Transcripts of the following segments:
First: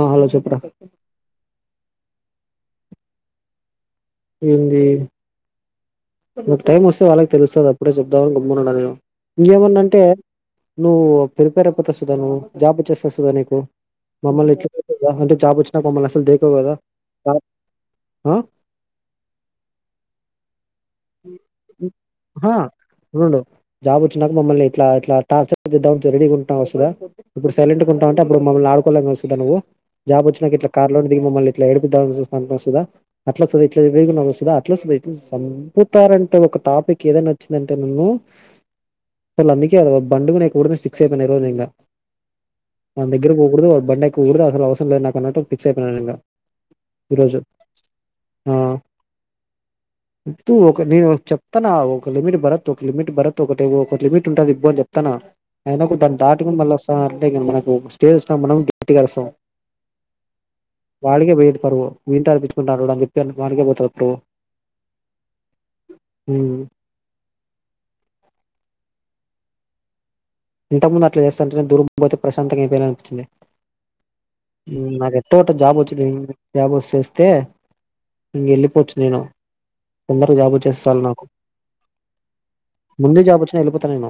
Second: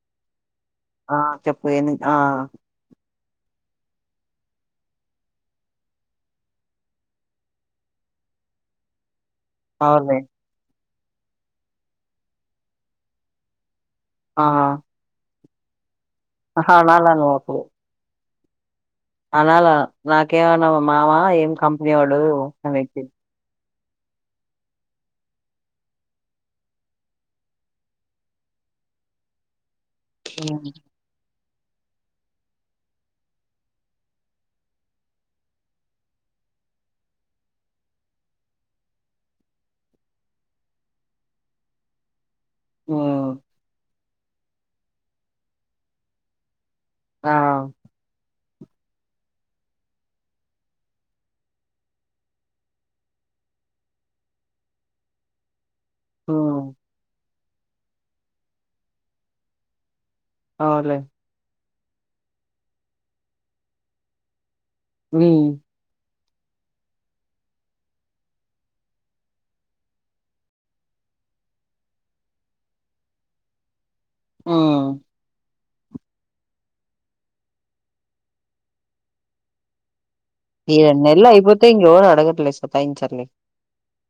ఆ హలో చెప్పురా ఆ చెప్పు ఏంది ఆ ఏంది మాకు టైం వస్తే వాళ్ళకి తెలుస్తుంది అప్పుడే చూద్దాం అని గమ్మునా ఉండా నేను ఇంకేమన్నా అంటే అవునులే నువ్వు ప్రిపేర్ అయిపోతావు సుధాన్ నువ్వు జాబ్ వచ్చేస్తాది సుధన్ నీకు ఆ మమ్మల్ని ఇట్ల [unintelligible] అంటే జాబ్ వచ్ దేకో గదా ఆహా అనాలా కాద్ ఆ అనాల నాకేమన్నా నా మావా ఏం కంపెనీ వాడు ఆహా అనేసి ఉండు జాబ్ వచ్చినాక మమ్మల్ని ఇట్లా ఇలా టాచ్చర్ చేయడానికి రెడీగా ఉంటావా సుధన్ ఇప్పుడు సైలెంట్గా ఉంటావ్ అంటే అప్పుడు మమ్మల్ని ఆడుకోలేకనా సుధన్ నువ్వు జాబ్ వచ్చినాక ఇట్లా కార్లోనుండి దిగి మమ్మల్ని ఇట్ల ఏడుపు [unintelligible] కుతారంటే ఒక టాపిక్ ఏదైనా వచ్చిందంటే నన్ను అసలు అందుకే బండు మీద ఎక్కకూడదు అని ఫిక్స్ అయిపోయినా ఈ రోజు ఇంగ వాన్ మ్మ్ దగ్గరకి పోకూడదు వా బండు ఎక్కకూడదు అసలు అవసరం లేదు, నాకు అన్నట్టు ఫిక్స్ అయిపోయినా నేను ఇంగ. ఆ హు తు ఒక నే చెప్తున్నా ఒక లిమిట్ భరత్, ఒక లిమిట్ భరత్, ఒకటి ఒకటి లిమిట్, ఉంటది ఇవబో చెప్తున్నా. అయినా కూడ దాన్ని మ్మ్ దాటుకుని మళ్ళ వస్తాన్నరు అంటే మనకు స్టేజ్ విన మనం గట్టిగా అరుస్తాం. అవునులే వాడికే పోయేది పరువు వీడితో అనిపించుకుంటాన్నాడు అని చెప్పి వానికే పోతది పరువు. నీ హు ఇంతకుముందు అట్లా చేస్తుంటనే దూరం పోతే ప్రశాంతంగా అయిపాయాలే అనిపించింది. హు మ్మ్ అదే ట్టుట్ జాబ్ వచ్చిది జాబ్ వచ్చేస్తే ఇంగ వెళ్ళిపోచ్చు నేను తొందరగా జాబ్ ఈ వచ్చేస్తాది రెండు నాకు నెల్లు అయిపోతే ఇంగ ఎవరు అడగర్లే ముందే సతాయించర్లే జాబ్ వచ్చినా వెళ్ళిపోతా నేను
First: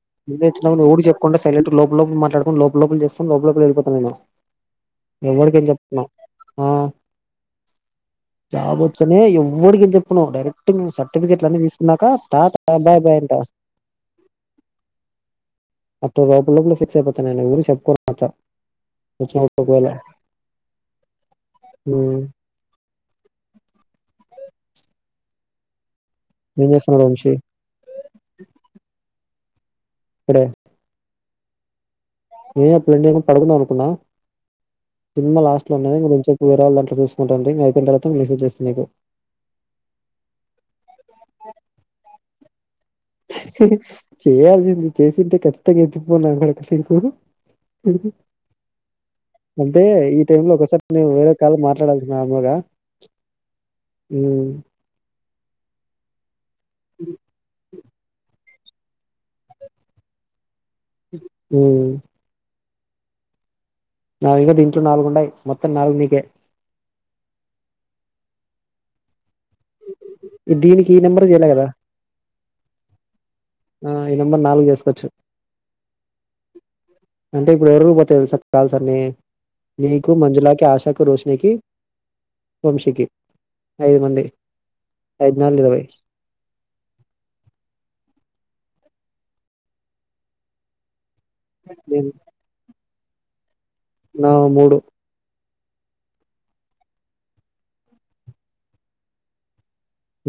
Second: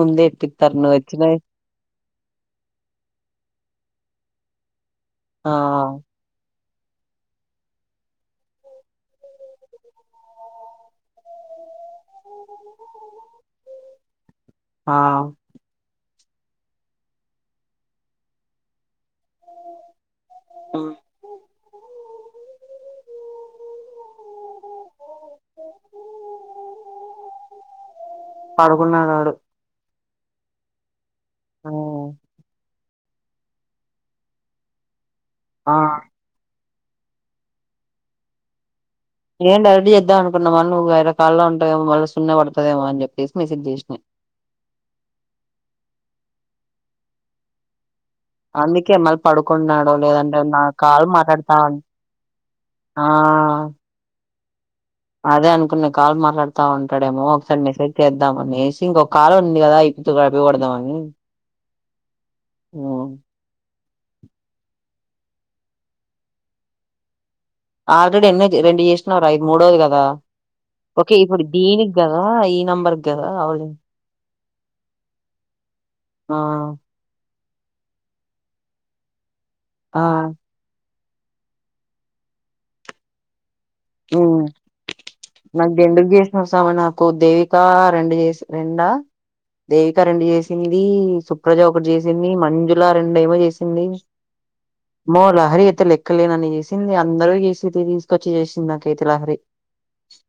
ముందే ఇప్పిత్తారు నువ్వుఒచ్చినావ్ నువ్వు ఒడికి వచ్చినవి చెప్పకుండా సైలెట్ గా లోప లోపుల మాట్లాడుకుని, లోప లోపల చేసుకొని లోప లోపల వెళ్లిపోతా నేను. ఆ ఎవడికేం చెప్పకున్న జాబ్ వచ్చనే ఎవ్వడికేం చెప్పను డైరెక్ట్ మేం, సర్టిఫికేట్లు అన్ని తీసుకున్నాక టాటా బాయ్ బాయ్ అంటా. ఆ అట్టు లోపల, లోపల ఫిక్స్ అయిపోతా నేను ఎవరికి చెప్పుకోను అట్లా వచ్చినా ఒకవేళ. ఆ హు ఏం చేస్తున్నాడు వంశీ పడుకున్నాడు ఆడు ఇప్పుడే ఆ నేనప్పుడు ఎండింగ్ లో పడుకుందాం అనుకున్నా సినిమా లాస్ట్ ఆ లో నే ఇంక రోంచెపు వేరే వాళ్ళ దాంట్లో చూసుకుంటుంటి ఇంక అయిపోయిన తర్వాత లేసొచ్చేస్తి పో నేను డైరెక్ట్ చేద్దామనుకున్న చేద్దాం మల్ల నువ్వు వేరే కాల్లో ఉంటావేమో మళ్ళీ సున్నె పడతాడేమో అని చెప్పి చేయాల్సింది చేసింటే ఖచ్చితంగా [unintelligible] లేకు అందుకే మళ్ళీ అంటే పడుకున్నాడో ఈ లేదంటే టైమ్ లో నా ఒకోసారి కాల్ నేను వేరే మాట్లాడతా కాల్లో ఉన్- మాట్లాడాల్సి నార్మల్ గా ఆ మ్మ్ అదే అనుకున్న కాల్ మాట్లాడుతా ఉంటాడేమో ఒకసారి మెసేజ్ చేద్దామనేసి ఇంకొక ఉంది కదా ఈపొద్దు అయిపగొడదాం మ్మ్ నావింగ దీంట్లో నాలుగు ఉండయి మొత్తం నాల్గు నీకే ఆల్రెడీ ఎన్నోది రెండు చేసినావ్ రా ఇది మూడోది కదా దీనికి ఈ ఓకే నెంబర్ ఇప్పుడు చేయలే కదా దీనికి కదా ఈ నంబర్కి కదా అవలేం ఆ ఈ నంబర్ నాలుగు చేసుకోవచ్చు ఆ అంటే ఇప్పుడు ఎవరు పోవు తెలుస కాల్సన్నీ ఆ నీకు మంజులాకి ఆశ కు రోషినికి వంశి కి మ్మ్ నాలుగు నాకు ఇరవై దెండుగ చేసినవ్ సామ నాకు దేవిక రెండు చేసి రెండా దేవిక రెండు చేసింది సుప్రజ ఒకటి నేను చేసింది మంజులా రెండు ఏమో చేసింది నా మూడు అమ్మో లహరి అయితే లెక్కలేనని చేసింది అందరూ చేసి తీసుకొచ్చి చేసింది నాకైతే లహరి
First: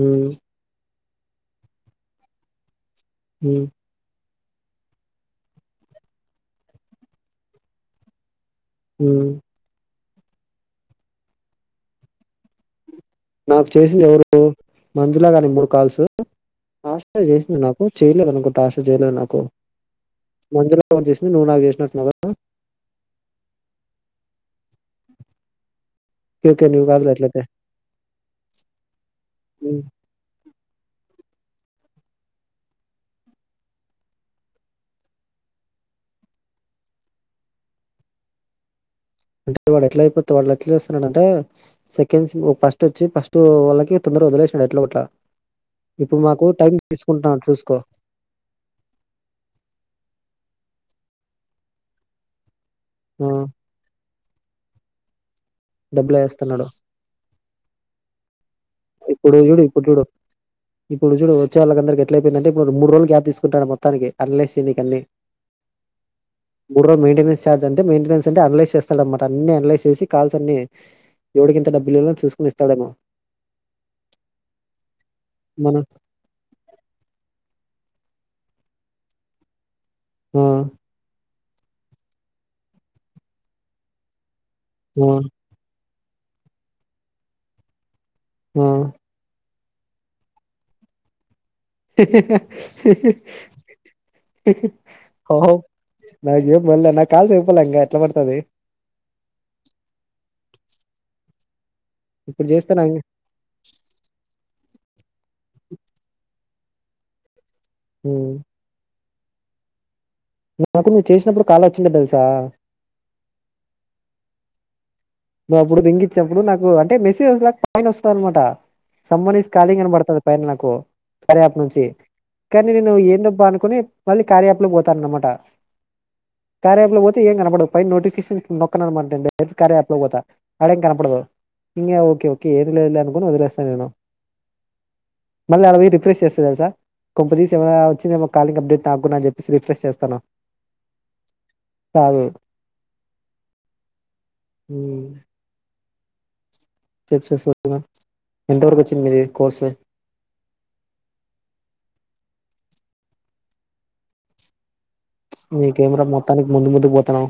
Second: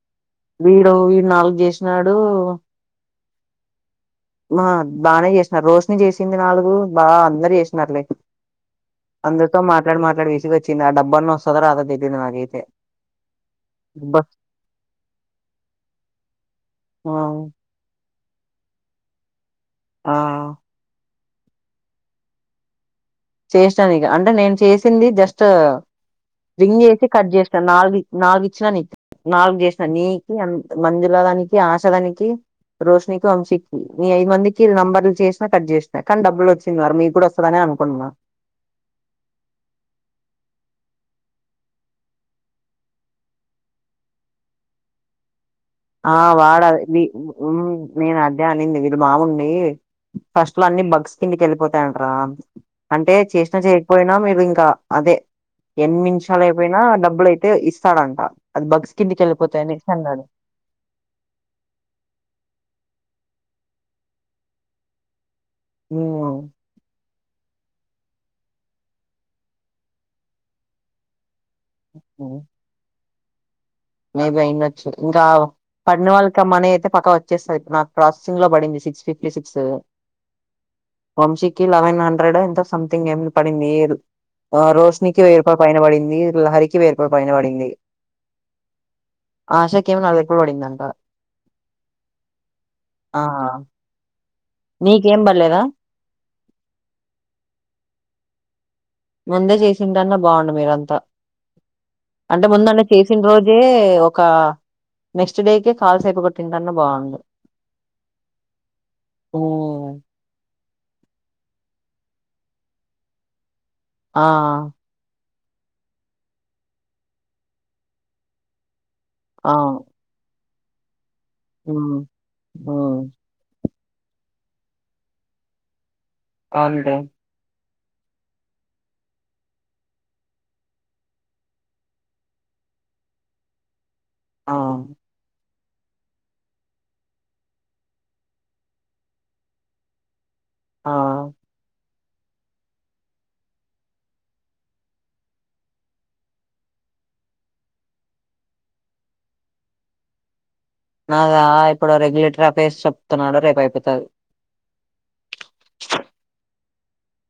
ఉమ్ వీడు వీడు నాలుగు చేసినాడు మ్మ్ ఆ బాగానే చేసినారు రోషని చేసింది నాలుగు బాగా అందరు చేసినారులే ఉమ్ అందరితో మాట్లాడి మాట్లాడి విసుగొచ్చింది ఆ డబ్బు అన్న వస్తదొ, రాదో తెలీదు నాకైతే నాకు చేసింది అబ్బా ఎవరు మంజులా గారు మూడు కాల్సు ఆ [unintelligible] చేసింది నాకు చెయలేదునుకో టాస్క్ లు చేయలేదు నాకు ఆ మంజుల నువ్వు నాకు చేసినట్లున్నావా చేసినా నీకి అంటే నేను చేసింది జస్ట్ ఓకే ఓకే రింగ్ నువ్వు ఇచ్చి కాదులే కట్ అట్లయితే చేసినా నాలుగు నాలుగు ఇచ్చినా నీకి నాలుగు ఉమ్ చేసినా నీకు, మీ మంజలా దానికి ఆషాదానికి రోషినీకి, వంశీకి మీ ఐదు మందికి నంబర్లు చేసినా కట్ చేసినాయి కానీ డబ్బులు వచ్చింది వారు మీకు కూడా వస్తుందని అనుకుంటున్న అంటే వాడు ఎట్లా అయిపోత ఎట్లా చేస్తున్నాడుంటే సెకండ్ సిమ్ ఫస్ట్ వచ్చి ఫస్ట్ వాళ్ళకి వదిలేసిండు ఎట్లోగొట్లా ఆ వాడే నేను అదే అనింది వీళ్ళ బాగుంది ఫస్టులో అన్ని బా క్స్ కిందికి వెళ్ళిపోతాయింటరా అంటే ఆ చేసినా చేయకపోయినా మేము ఇంకా అదే ఎన్ని డబ్బులు నిమిషాలు వేస్తున్నాడు అయిపోయినా డబ్బులయితే ఇస్తాడంట అది బగ్స్ కిందికి ఇప్పుడు చూడు వెళ్ళిపోతాయని ఇప్పుడు చూడు అన్నాడు ఇప్పుడు చూడు వచ్చే వాళ్లందరికి ఎట్లయిపోయిందంటే ఇప్పుడు మూడు రోజులు గ్యాప్ తీసుకుంటె మొత్తానికి అనలైజ్ చేయనికి అన్ని మూడు రోజులు మెయింటెనెన్స్ చార్జ్ అంటే మెయింటెనెన్స్ అంటే అనలైస్ చేస్తాడన్నమాట అన్ని అనలైస్ చేసి కాల్స్ అన్ని ఎవరికెంత డబ్బులు ఇవ్వాలో చూకుకొని ఇస్తాడేమో మేబి అయిండొచ్చు ఇంకా మనం పడిన వాళ్ళకి మనీ అయితే పక్క వచ్చేసినట్టు నాకు క్రాసింగ్ లో పడింది సిక్స్ ఫిఫ్టీ సిక్స్ ఆ వంశీకి లెవెన్ హండ్రెడో ఎంతో సంథింగ్ ఏమో పడింది ఆ రోషినీకి వెయ్యి రూపాయల పైన పడింది లహరికి వెయ్యి రూపాయల పైన పడింది ఆ ఆషాకేమో వెయ్యి రూపాయలు పడిందంట ఆ నీకేం ఓహో పడలేదా నాకింకా ఏం పల్లే నా కాల్స్ అయిపోలే ఇంగ ఎట్లా పడతాది ముందే చేసింటన్న బాగుండు మీరంతా అంటే ఇప్పుడు చేస్తే ముందన్న నాకు చేసిన రోజే ఒక నెక్స్ట్ డేకే కాల్స్ అయిపోగొట్టింటేనన్న బాగుండు మ్మ్ మ్మ్ నాకు నువ్వు చేసినప్పుడు కాల్ వచ్చిండే తెలుసా ఆ నువ్వు అప్పుడు రింగ ఇచ్చినప్పుడు నాకు అంటే మెసేజు వస్ పైన వస్తదనమాట సమ్మర్ ఈస్ కాలింగ్ అవును అని పడుతది పైన నాకు కార్యాప్ నుంచి మ్మ్ కానీ నేను మ్మ్ ఏం దబ్బ అనుకొని మళ్ళీ కార్య ఆప్ లోకి పోతాన్న అనమాట కార్య యాప్ అవునులే లోకి పోతే ఏం కనపడవు పైన నోటిఫికేషన్ నొక్క [unintelligible] కార్య ఆప్ పోతా ఆడేం కనపడదు ఇంకా ఓకే ఓకే ఏమి లేదులే అనుకుని వదిలేస్తాను నేను ఆ మళ్ళా ఆడ రిఫ్రెష్ చేస్తా తెలుసా కొంపదీసి ఏమైనా వచ్చిందేమో కాలింగ్ అప్డేట్ నాకు అని చెప్పేసి రిఫ్రెష్ చేస్తాను ఆ సరే మ్మ్ స ఎంత వరకు వచ్చిందిది కోర్స్ నాద ఇప్పుడు రెగ్యులేటర్ ఆ ఫేస్ చెప్తున్నాడు రేపు అయిపోతుంది మీకేం రా మొత్తానికి ముందు ముందుకు పోతున్నావ్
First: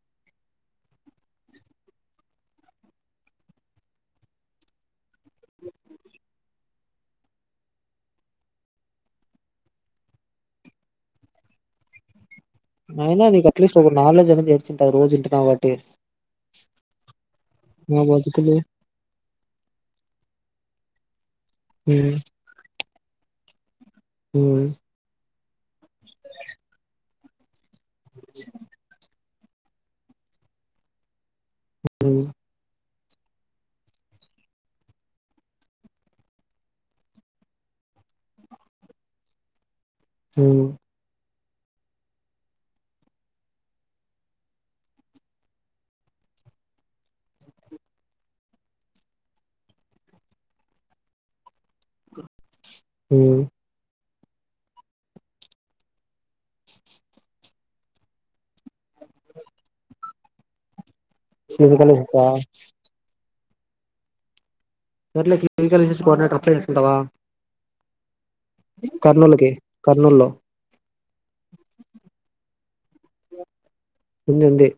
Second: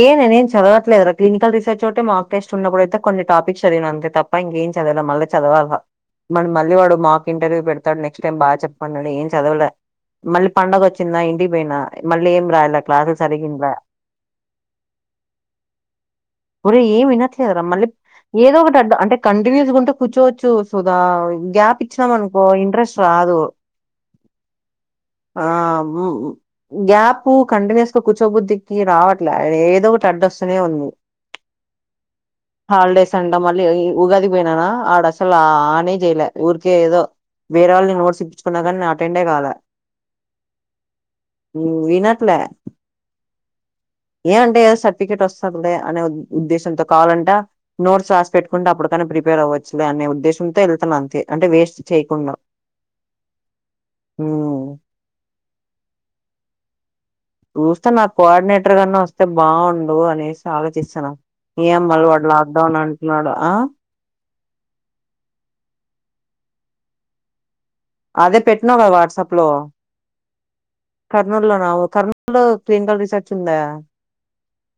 ఏ నేనేం చదవట్లేదుా క్లిక రీసెర్చ్ ఒకటి మాార్క్ టెస్ట్ ఉన్నప్పుడయితే కొన్ని టాపిక్స్ చదివివ అంతే తప్ప ఇంక ఏం చదవాల మళ్ళీ చదవాల మన మళ్ళీ వాడు మాకు ఇంటర్వ్యూ పెడతాడు నెక్స్ట్ టైం బాగా చెప్పండి ఏం చదవవులే మళ్ళీ పండడుగ వచ్చిందా ఇంటికి పోయినా మళ్ళీ ఏం రాయలే క్లాసులు అయినా సరిగా నీకు ఇన్లే అట్లీస్ట్ ఒక నాలుెడ్జ్ అనేది ఏడ్చంటుది రోజు ఇంటును కాబట్టి పరే ఏమినారా మల మా బతుకులు ఏదో ఒకటి అడ్ అంటే కంటిన్యూస్ ఉంటే కూర్చోవచ్చు సుదా గ్యాప్ ఇచ్చినామ అనుకో ఇంట్రెస్ట్ రాదు అవు ఆ గ్యాప్ కంటిన్యూస్ గా కూచోబుద్ధికి రావట్ ఏదో ఒక టడస్సనేే ఉంది హ హాలడేస్ అంట మళ్ళీ ఉగాదికి పోయిననా ఆడసలు ఆనే చేయలే ఊరికే ఏదో వేరే వాళ నేను నోట్స్ ఇించుకున్నా కాగానీ అటెండడ్ కాల హ ఈనాట్ల ఏ అంటే ఏదో సర్టిఫికేట్ వస్తలే అనే ఉద్దేశంతో కావాలంట నోట్స్ రాసి పెట్టుకుంటే అప్పుటికైనా ప్రిపేర్ అవ్వచ్చులే అనే ఉద్దేశంతో వెళ్తాను అంతే అంటే వేస్ట్ చేయకుండా హ హ చూస్తే నాకు కోఆర్డినేటర్ కన్నా వస్తే బాగుండు అనేసి ఆలోచిస్తన్నా క్లినికల్ ఏమ్మలు వాడు లాక్డౌన్ అంటున్నాడు ఆ సట్లే కమికల్కోడిన అప్పుడ తీసుకుంటావా అదే పెట్టినా కదా వాట్సాప్ లో కర్నూలులో కర్నూలు లోనా కర్నూలు లో క్ీనికల్ రీసార్చ్ ఉందా ఉంది ఉంది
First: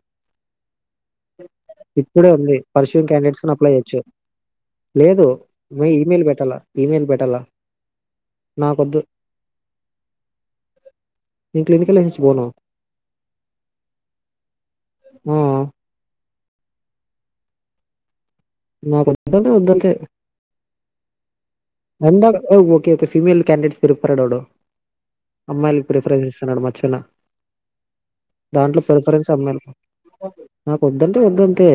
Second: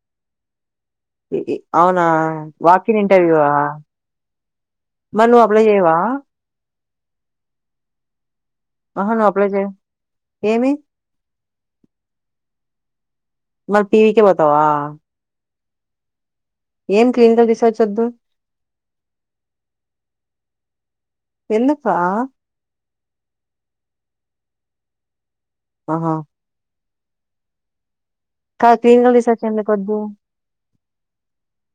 ఇ ఇ అవునా ఇప్పుడే ఉంది వాకిన్ పరిశుం క్యాండిడేట్స్ ఇంటర్వ్యూవా అప్లై అయ్యొచ్చు లేదు మరి నువ్వు అప్లై మ చేయవా ఇమెయిల్ పెట్టాల ఇమెయిల్ పెట్టాల నా కొద్ది ఆహా నువ్వు అప్లై చేయ్ ఏమి న క్లినికల్ వించి పోను మరి పివీ క బతవా ఆ ఏం క్లినికల్ రీసర్చ్ వద్దు నాకు వద్ద వద్దంతే ఎందుకా అందా ఓకే ఓకే ఫీమేల్ కడిడేట్స్ పేరు పరాడాడ అమ్మాయిలకి ఆహా ప్రిఫరెన్స్ ఇస్తున్నాడు మచ్చిన కాదు దాంట్లో క్లినికల్ పెరపరించి రీసెర్చ్ అమ్మ ఎందుకు వద్దు నాకు వద్దంటే వదుంతే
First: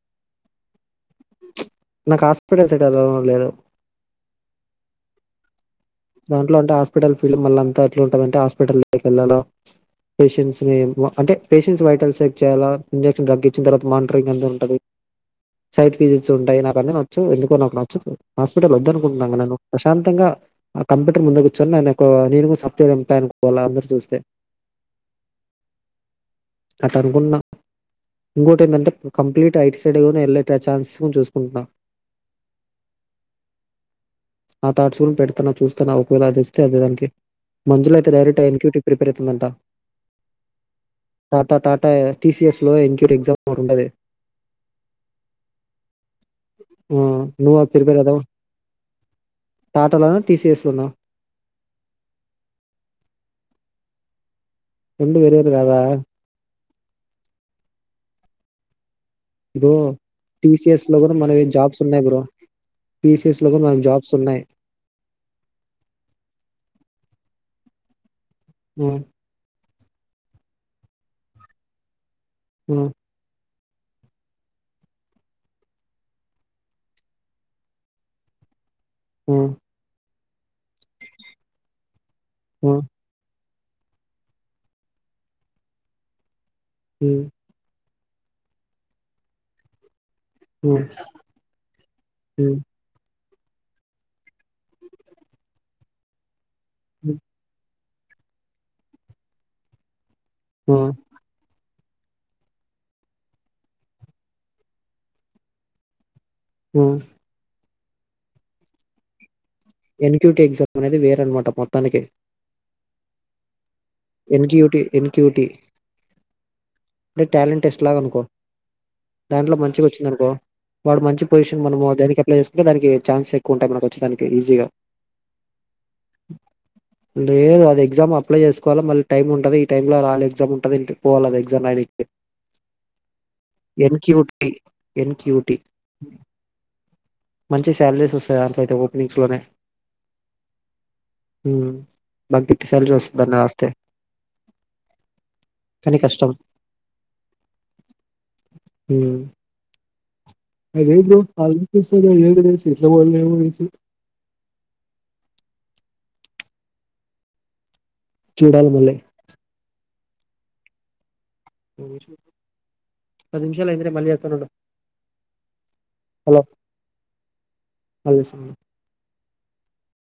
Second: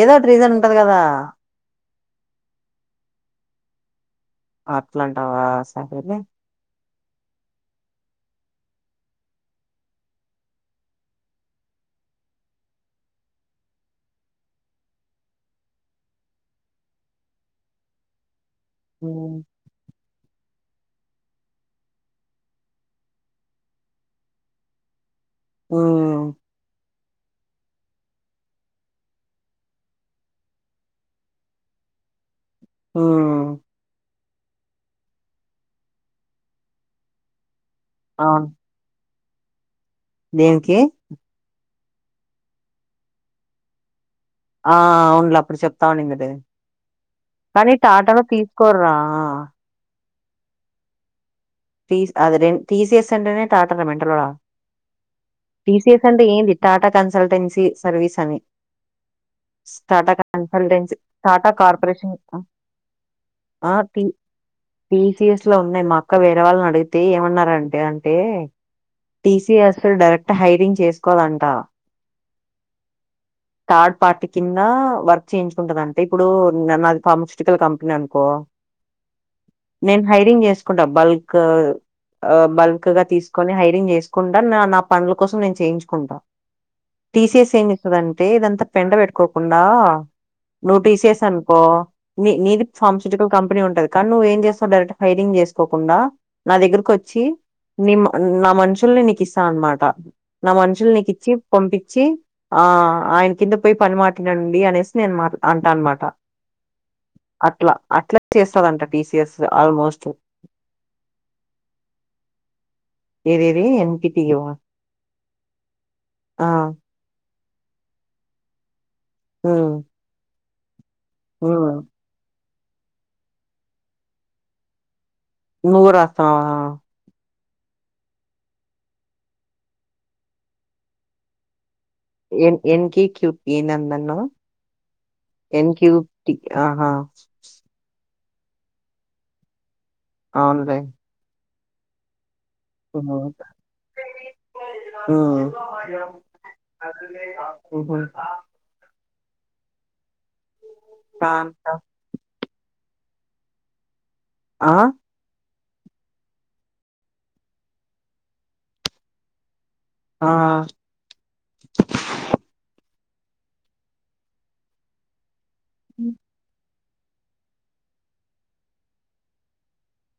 ఏదో ఒకటి రీజన్ ఉంటది కదా నాకు హాస్పిటల్ సిట్ ఎద లేదు అట్లాంటావా సహలే దాంట్లో అంటే హాస్పిటల్ ఫీల్డ్ మళ్ళ అంత ఎట్లా ఉంటుందంటే హాస్పిటల్ల్లో వెళ్ళడం పేషెంట్స్ ని అంటే పేషెంట్స్ వైటల్ సేక్ చేయాలా ఇంజెక్షన్ డగ్ ఇచ్చిన తర్వాత మానిటరింగ్ ఎంత ఉంటుంది సైట్ ఫిజిట్స్ ఉంటాయి నాకు అన్ని నచ్చు ఎందుకో నాకు నచ్చ హాస్పిటల్ వదు అనుకుంటున్నాను ఉమ్ నేను ప్రశంత్ ఖొతంగా ఆ కంప్యూటర్ ముందు కూర్చొని నేను ఒక నేనుగా సాఫ్ట్వేర్ ఎం అనుకోవి అందరరు చూస్తే హ అట్ అనుకుంటున్నాం ఇంకోటి ఏంటంటే కంప్లీట్ ఐట్ సైడ్ వెళ్ళ ట్టే ఛాన్సెస్ చూసుకుంటున్నా ఆ ఆ థాట్స్ పెడుతున్న చూస్తన్న ఒకవేళ అదొస్తే అదేదానికి మంజుల అయితే డైరెక్ట్ అవును ఎంక్యూ ప్రిపేర్ ర్అవుతుందట దేనికి. ఆ టి సి ఎస్ లో ఇంకోటి ఎగ్జామ్ ఒకటి ఉంటది. ఆ అవున్లే అప్పుడు చెప్తావుండింది. ఆ నువ్వు అది కానీ ప్రిపేర్ అవుదాం టాటాలో తీసుకోర్రా. టి సి ఎస్ లోనా టీస్ అది రె టి సి ఎస్ అంటేనే టాటరా మెంటలోడా. రెండు వేర్వేరు గాదా. టీసీఎస్ అంటే ఏంది టాటా కన్సల్టెన్సీ సర్వీస్ అని. బ్రో స్టాటా టీసీఎస్ కన్సల్టెన్సి లో కూడా మనవి టాటా జాబ్స్ ఉన్నాయి కార్పొరేషన్ బ్రో టీసీఎస్ లో కూడా ఆ మనకి పి జాబ్స్ ఉన్నాయి టి సి ఎస్ లో ఉన్నాయి మా అక్క వేరే వాళ్ళనడు అయితే ఏమన్నారంటే అంటే ఉమ్, టీసిఎస్ అసలు డైరెక్ట్ హైరింగ్ చేసుకోదంటా. ఉ థర్డ్ పార్టి కిందా వర్క్ చేయించుకుంటరంతే ఇప్పుడు న నాది ఫార్మసూటికల్ కంపెనీ అనుకో హ్మ్ నేను హైరింగ్ చేసుకుంటా బల్క్ ఆ ఉమ్, బల్క్ గా తీసు కొని హైరింగ్ చేసుకుంట నా నా పనుల కోసం నేన్ చేయించుకుంట ఉమ్, టీసిఎస్ ఏం స్తదంటే ఇదంత పెంట బెట్టుకోకుండా. నువ్ టీసిఎస్ అనుకో నీ ఉమ్, నీది ఫార్మసూటికల్ కం పెనీ ఉంటది కానీ నువ్వు ఏం చేస్తావు డైరెక్ట్ హైరింగ్ చేసుకోకుండా నా ఉమ్, దగ్గరికొచ్చీ నీ మ నా మనుషుల్ని నీకిస్తా అన్మాట నా మనుషులు ఉమ్, నీకిచ్చి పంపి చ్చి ఆ ఆయన కింద పొయి పని మాట్లాడండి అనేసి నేను మాట్ల అంటా అన్మాట. హ్మ్ అట్ల అట్ల చేస్తదంట TCS. N Q T exam అనేది వేరనమాట మొత్తానికే ఏదేది NPT N Q T N Q T ఆ టాలెంటెస్ట్ లాగనుకో దాంట్లో ఉమ్ మంచిగొచ్చిందనుకో వాడు మంచి పొజిషన్ ఉమ్ మనము దేనికి అప్లై చేసుకుంటే దానికి ఛాన్స్ ఎక్కువుంటాయి మనకు అచ్చే దానికి ఈజీగా. నువ్వు రాస్తనవా. లేదు అది ఎగ్జాము అప్లై చేసుకోవాల మళ్లి టైం ఉంటది ఈ టైమ్లో రాయాలి ఎగ్జామ్ ఉంటది అంటె పోవాల అది ఎగ్జామ్ రాయనికి. యన్ యన్ కి క్యూ పి ఏందందన్నవ్. NQT NQT N Q T ఆహా. మంచి [unintelligible] అవునులే హ్మ్ బన్కి ఎంత సాలరీ ఒస్తద్దన్నా ఒస్తే. మ్మ్ ఉహు ఆ లేద్ బ్రో [unintelligible] ఆ చూడాలి మళ్ళీ. ఆ ఓ షట్ పది నిమిషాలయింది నేను మళ్ళీ చేస్తానుండు. హలో [unintelligible]